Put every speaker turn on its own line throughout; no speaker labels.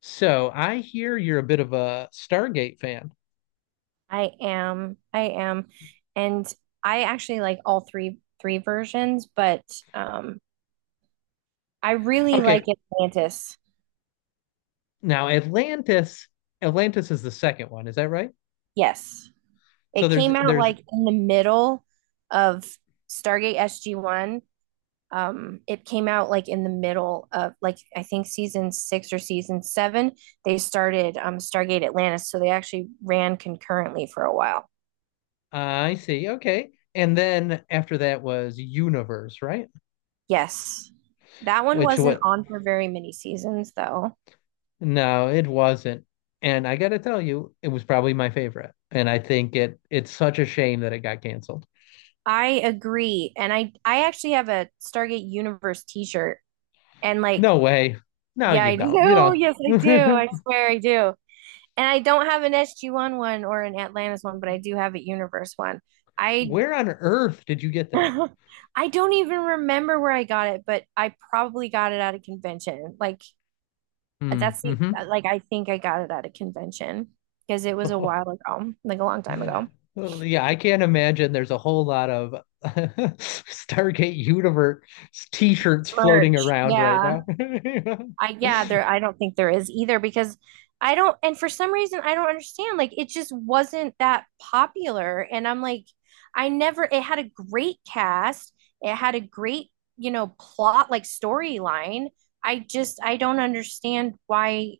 So I hear you're a bit of a Stargate fan.
I am. I am. And I actually like all three versions, but um I really like
Okay,
Atlantis.
now Atlantis, Atlantis is the second one, is that right?
Yes.
So
It
there's
came out
there's
like in the middle of Stargate SG-1. It came out like in the middle of like I think season 6 or season 7 they started Stargate Atlantis, so they actually ran concurrently for a while.
I see. Okay. And then after that was Universe, right?
Yes. That one
Which
wasn't
what
on for very many seasons though.
No, it wasn't. And I gotta tell you, it was probably my favorite. And I think it's such a shame that it got canceled.
I agree. And I actually have a Stargate Universe t-shirt. And like,
No way. No,
yeah,
you
I
don't. You
do.
don't.
Yes, I do. I swear I do. And I don't have an SG-1 one or an Atlantis one, but I do have a Universe one. I
Where on earth did you get that?
I don't even remember where I got it, but I probably got it at a convention. Like that's the
Mm,
like I think I got it at a convention because it was a
hmm
while ago, like a long time ago.
Well, yeah, I can't imagine there's a whole lot of Stargate Universe t-shirts floating
Merch.
around right
Yeah.
now.
I don't think there is either because I don't and for some reason I don't understand like it just wasn't that popular and I'm like I never it had a great cast, it had a great, you know, plot like storyline. I don't understand why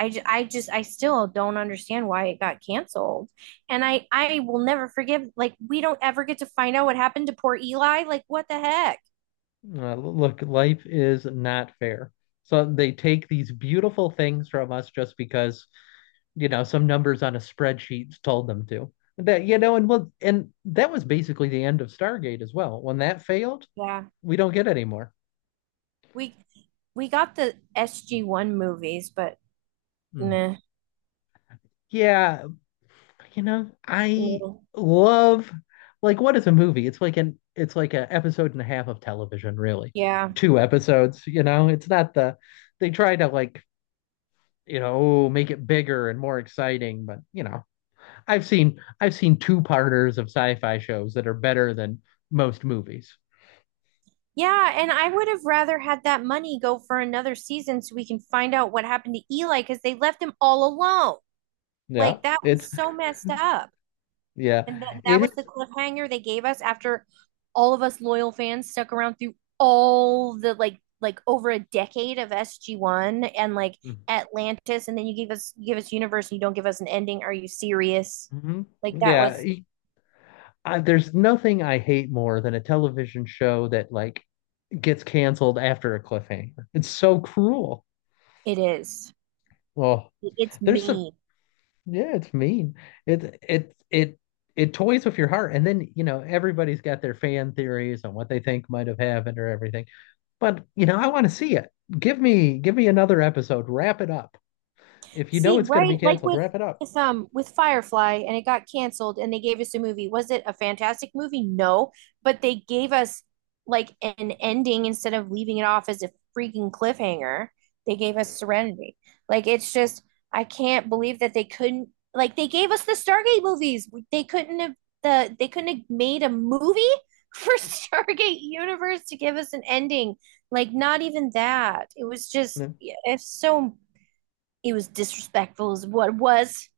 I, ju- I just I still don't understand why it got canceled. And I will never forgive like we don't ever get to find out what happened to poor Eli. Like what the heck?
Look, life is not fair. So they take these beautiful things from us just because, some numbers on a spreadsheet told them to. That, and well, and that was basically the end of Stargate as well. When that failed,
Yeah.
we don't get any more.
We we got the SG-1 movies, but
Mm.
nah,
Yeah, you know, I
no.
love like what is a movie? It's like an episode and a half of television, really.
Yeah.
Two episodes, you know. It's not the They try to like, you know, oh, make it bigger and more exciting, but you know, I've seen two-parters of sci-fi shows that are better than most movies.
Yeah, and I would have rather had that money go for another season so we can find out what happened to Eli because they left him all alone.
Yeah.
Like that was
It's
so messed up.
yeah.
And that
It
was the
is-
cliffhanger they gave us after all of us loyal fans stuck around through all the like over a decade of SG-1 and like Atlantis and then you give us universe and you don't give us an ending. Are you serious?
Mhm.
Like that
Yeah.
was.
There's nothing I hate more than a television show that like gets canceled after a cliffhanger. It's so cruel.
It is.
Well,
It's
there's some
me.
yeah, it's mean. It it it it toys with your heart. And then, you know, everybody's got their fan theories on what they think might have happened or everything. But, you know, I want to see it. Give me another episode. Wrap it up. If you know
See,
it's going to
right?
be
Like
canceled,
with
wrap it up.
with um with Firefly and it got canceled and they gave us a movie. Was it a fantastic movie? No, but they gave us like an ending instead of leaving it off as a freaking cliffhanger. They gave us Serenity. Like it's just I can't believe that they couldn't like they gave us the Stargate movies. They couldn't have they couldn't have made a movie for Stargate Universe to give us an ending. Like not even that. It was
Yeah,
just yeah, it's so it was disrespectful as what it was,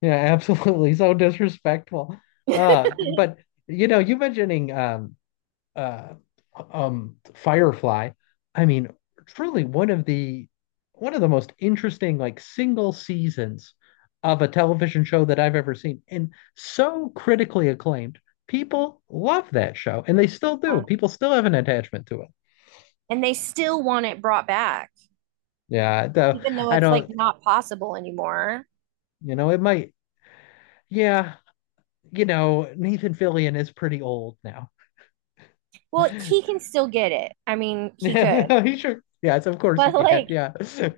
yeah, absolutely. So disrespectful. But you know, you mentioning uh, Firefly. I mean, truly one of the most interesting like single seasons of a television show that I've ever seen, and so critically acclaimed. People love that show, and they still do. People still have an attachment to it.
and they still want it brought back
Yeah, though
even though
I
it's like
don't,
not possible anymore.
you know, it might. Yeah, you know, Nathan Fillion is pretty old now.
Well, he can still get it. I mean, he could
Yeah, he sure. Yes, of course he
but
can.
like
Yeah.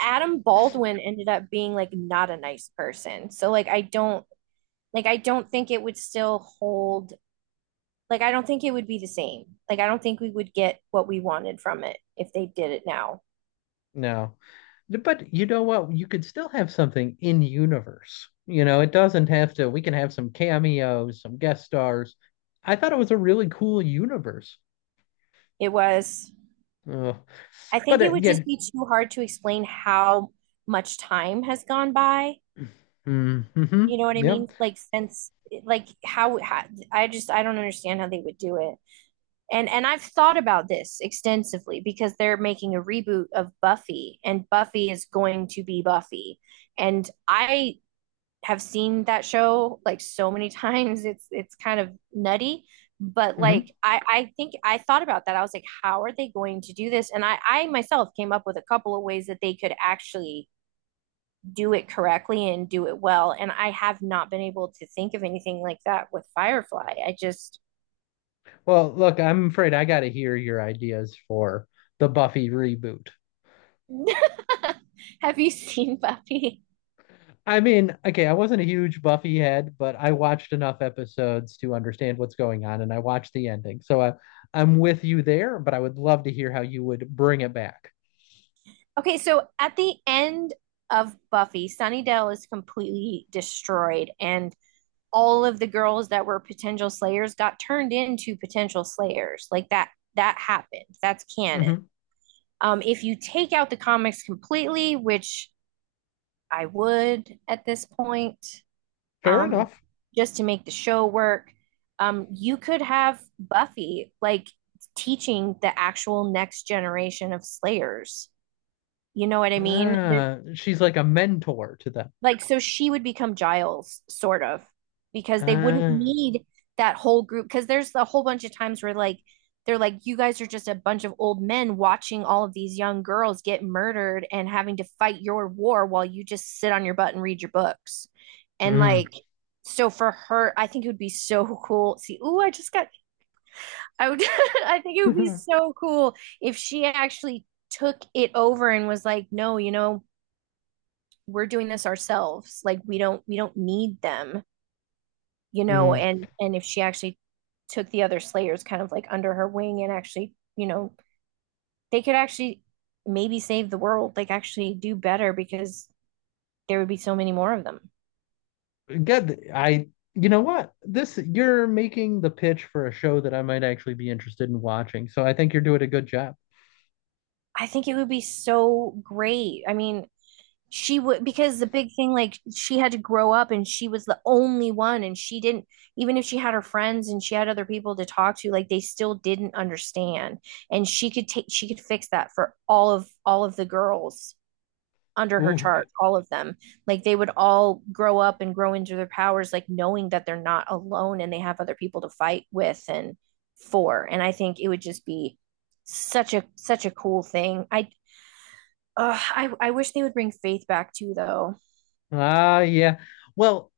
Adam Baldwin ended up being like not a nice person, so like I don't think it would still hold. Like I don't think it would be the same. Like I don't think we would get what we wanted from it if they did it now.
No. But you know what? You could still have something in universe. You know, it doesn't have to, we can have some cameos, some guest stars. I thought it was a really cool universe.
It was,
Ugh.
I
But
think it
it,
would
yeah,
just be too hard to explain how much time has gone by.
mm-hmm,
You know what I mean?
yep.
Like since like how I just I don't understand how they would do it. And I've thought about this extensively because they're making a reboot of Buffy, and Buffy is going to be Buffy. And I have seen that show like so many times. It's kind of nutty, but
Hmm.
like I think I thought about that. I was like, how are they going to do this? And I myself came up with a couple of ways that they could actually do it correctly and do it well. And I have not been able to think of anything like that with Firefly. I just
Well, look, I'm afraid I got to hear your ideas for the Buffy reboot.
have you seen Buffy?
I mean, okay, I wasn't a huge Buffy head, but I watched enough episodes to understand what's going on, and I watched the ending. So I'm with you there, but I would love to hear how you would bring it back.
Okay, so at the end of Buffy, Sunnydale is completely destroyed, and all of the girls that were potential slayers got turned into potential slayers. Like that happened. That's canon.
Hmm.
If you take out the comics completely, which I would at this point,
Fair
um,
enough.
just to make the show work. You could have Buffy like teaching the actual next generation of Slayers. You know what I mean?
Ah, she's like a mentor to them.
Like, so she would become Giles, sort of, because they wouldn't
Ah,
need that whole group. Because there's a whole bunch of times where, like, they're like, you guys are just a bunch of old men watching all of these young girls get murdered and having to fight your war while you just sit on your butt and read your books. And,
mm,
like, so for her, I think it would be so cool. See, ooh, I just got, I would, I think it would be so cool if she actually took it over and was like, no, you know, we're doing this ourselves. Like we don't need them, you know.
mm.
And if she actually took the other slayers kind of like under her wing and actually, you know, they could actually maybe save the world, like actually do better because there would be so many more of them.
Good. You know what? You're making the pitch for a show that I might actually be interested in watching. So I think you're doing a good job.
I think it would be so great. I mean, she would, because the big thing, like she had to grow up and she was the only one, and she didn't, even if she had her friends and she had other people to talk to, like they still didn't understand. And she could fix that for all of the girls under her
Ooh, g-
chart, all of them. Like they would all grow up and grow into their powers, like knowing that they're not alone and they have other people to fight with and for. And I think it would just be such a cool thing. I wish they would bring faith back too though.
ah, yeah. Well,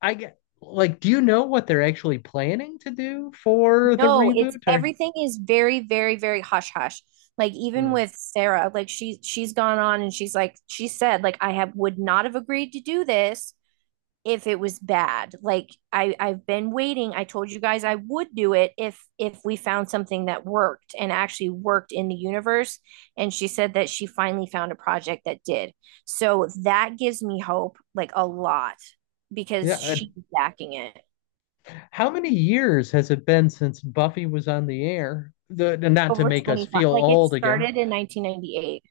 I get, like, do you know what they're actually planning to do for the
No, it's,
reboot? Or,
everything is very, very, very hush hush. Like even
mm,
with Sarah, like she's gone on and she's like she said like I have would not have agreed to do this if it was bad. Like I've been waiting. I told you guys I would do it if we found something that worked and actually worked in the universe. And she said that she finally found a project that did. So that gives me hope, like a lot,
yeah.
because she's backing it
How many years has it been since Buffy was on the air? Not to
over
make us feel
25, like it
old again.
started in 1998.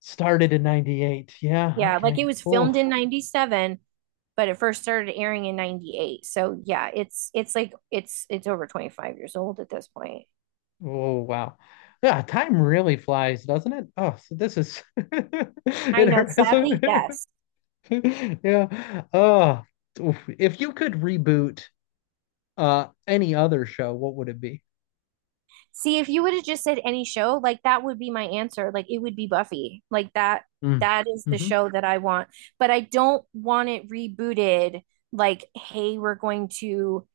Started in 98. Yeah,
Yeah, like it
okay.
was filmed
Oh,
in 97, but it first started airing in 98. So yeah, it's like it's over 25 years old at this point.
oh wow. Yeah, time really flies, doesn't it? Oh, so this is
I
it
know,
hurts.
sadly, yes.
Yeah. Oh, oof. If you could reboot any other show, what would it be?
See, if you would have just said any show, like that would be my answer. Like it would be Buffy. Like that
Mm.
that is the
Hmm.
show that I want. But I don't want it rebooted like, hey, we're going to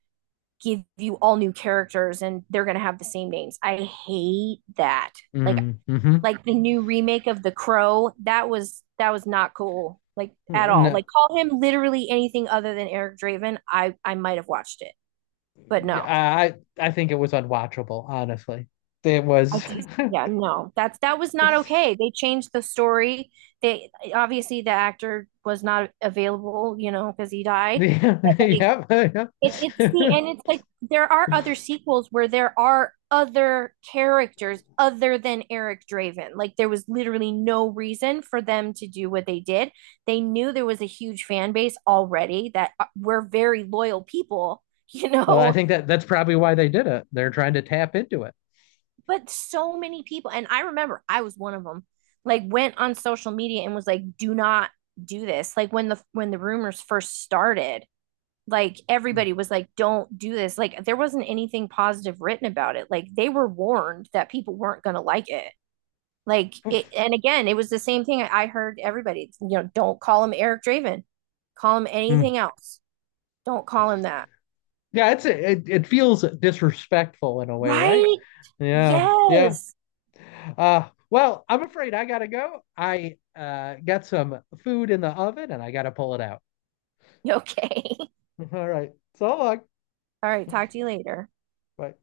give you all new characters and they're going to have the same names. I hate that. Like
Mm.
like the new remake of The Crow, that was not cool, like at
Hmm.
all.
No.
Like call him literally anything other than Eric Draven, I might have watched it, but no,
I think it was unwatchable, honestly. It
I
was
just yeah no, that was not okay. They changed the story. They obviously, the actor was not available, you know, because he died.
the
But like
yeah, yeah.
it's like there are other sequels where there are other characters other than Eric Draven. Like there was literally no reason for them to do what they did. They knew there was a huge fan base already that were very loyal people, you
Well, I
know.
think that that's probably why they did it. They're trying to tap into it.
But so many people, and I remember I was one of them. Like went on social media and was like, "Do not do this." Like when the rumors first started, like
Mm.
everybody was like, don't do this. Like there wasn't anything positive written about it. Like they were warned that people weren't going to like it.
Oof.
And again, it was the same thing. I heard everybody, you know, don't call him Eric Draven, call him
Mm.
anything else, don't call him that.
Yeah, it feels disrespectful in a way, right?
Right.
Yeah, yeah.
Yes.
Well, I'm afraid I gotta go. I got some food in the oven and I gotta pull it out.
Okay.
All right. So long.
All right, talk to you later.
Bye.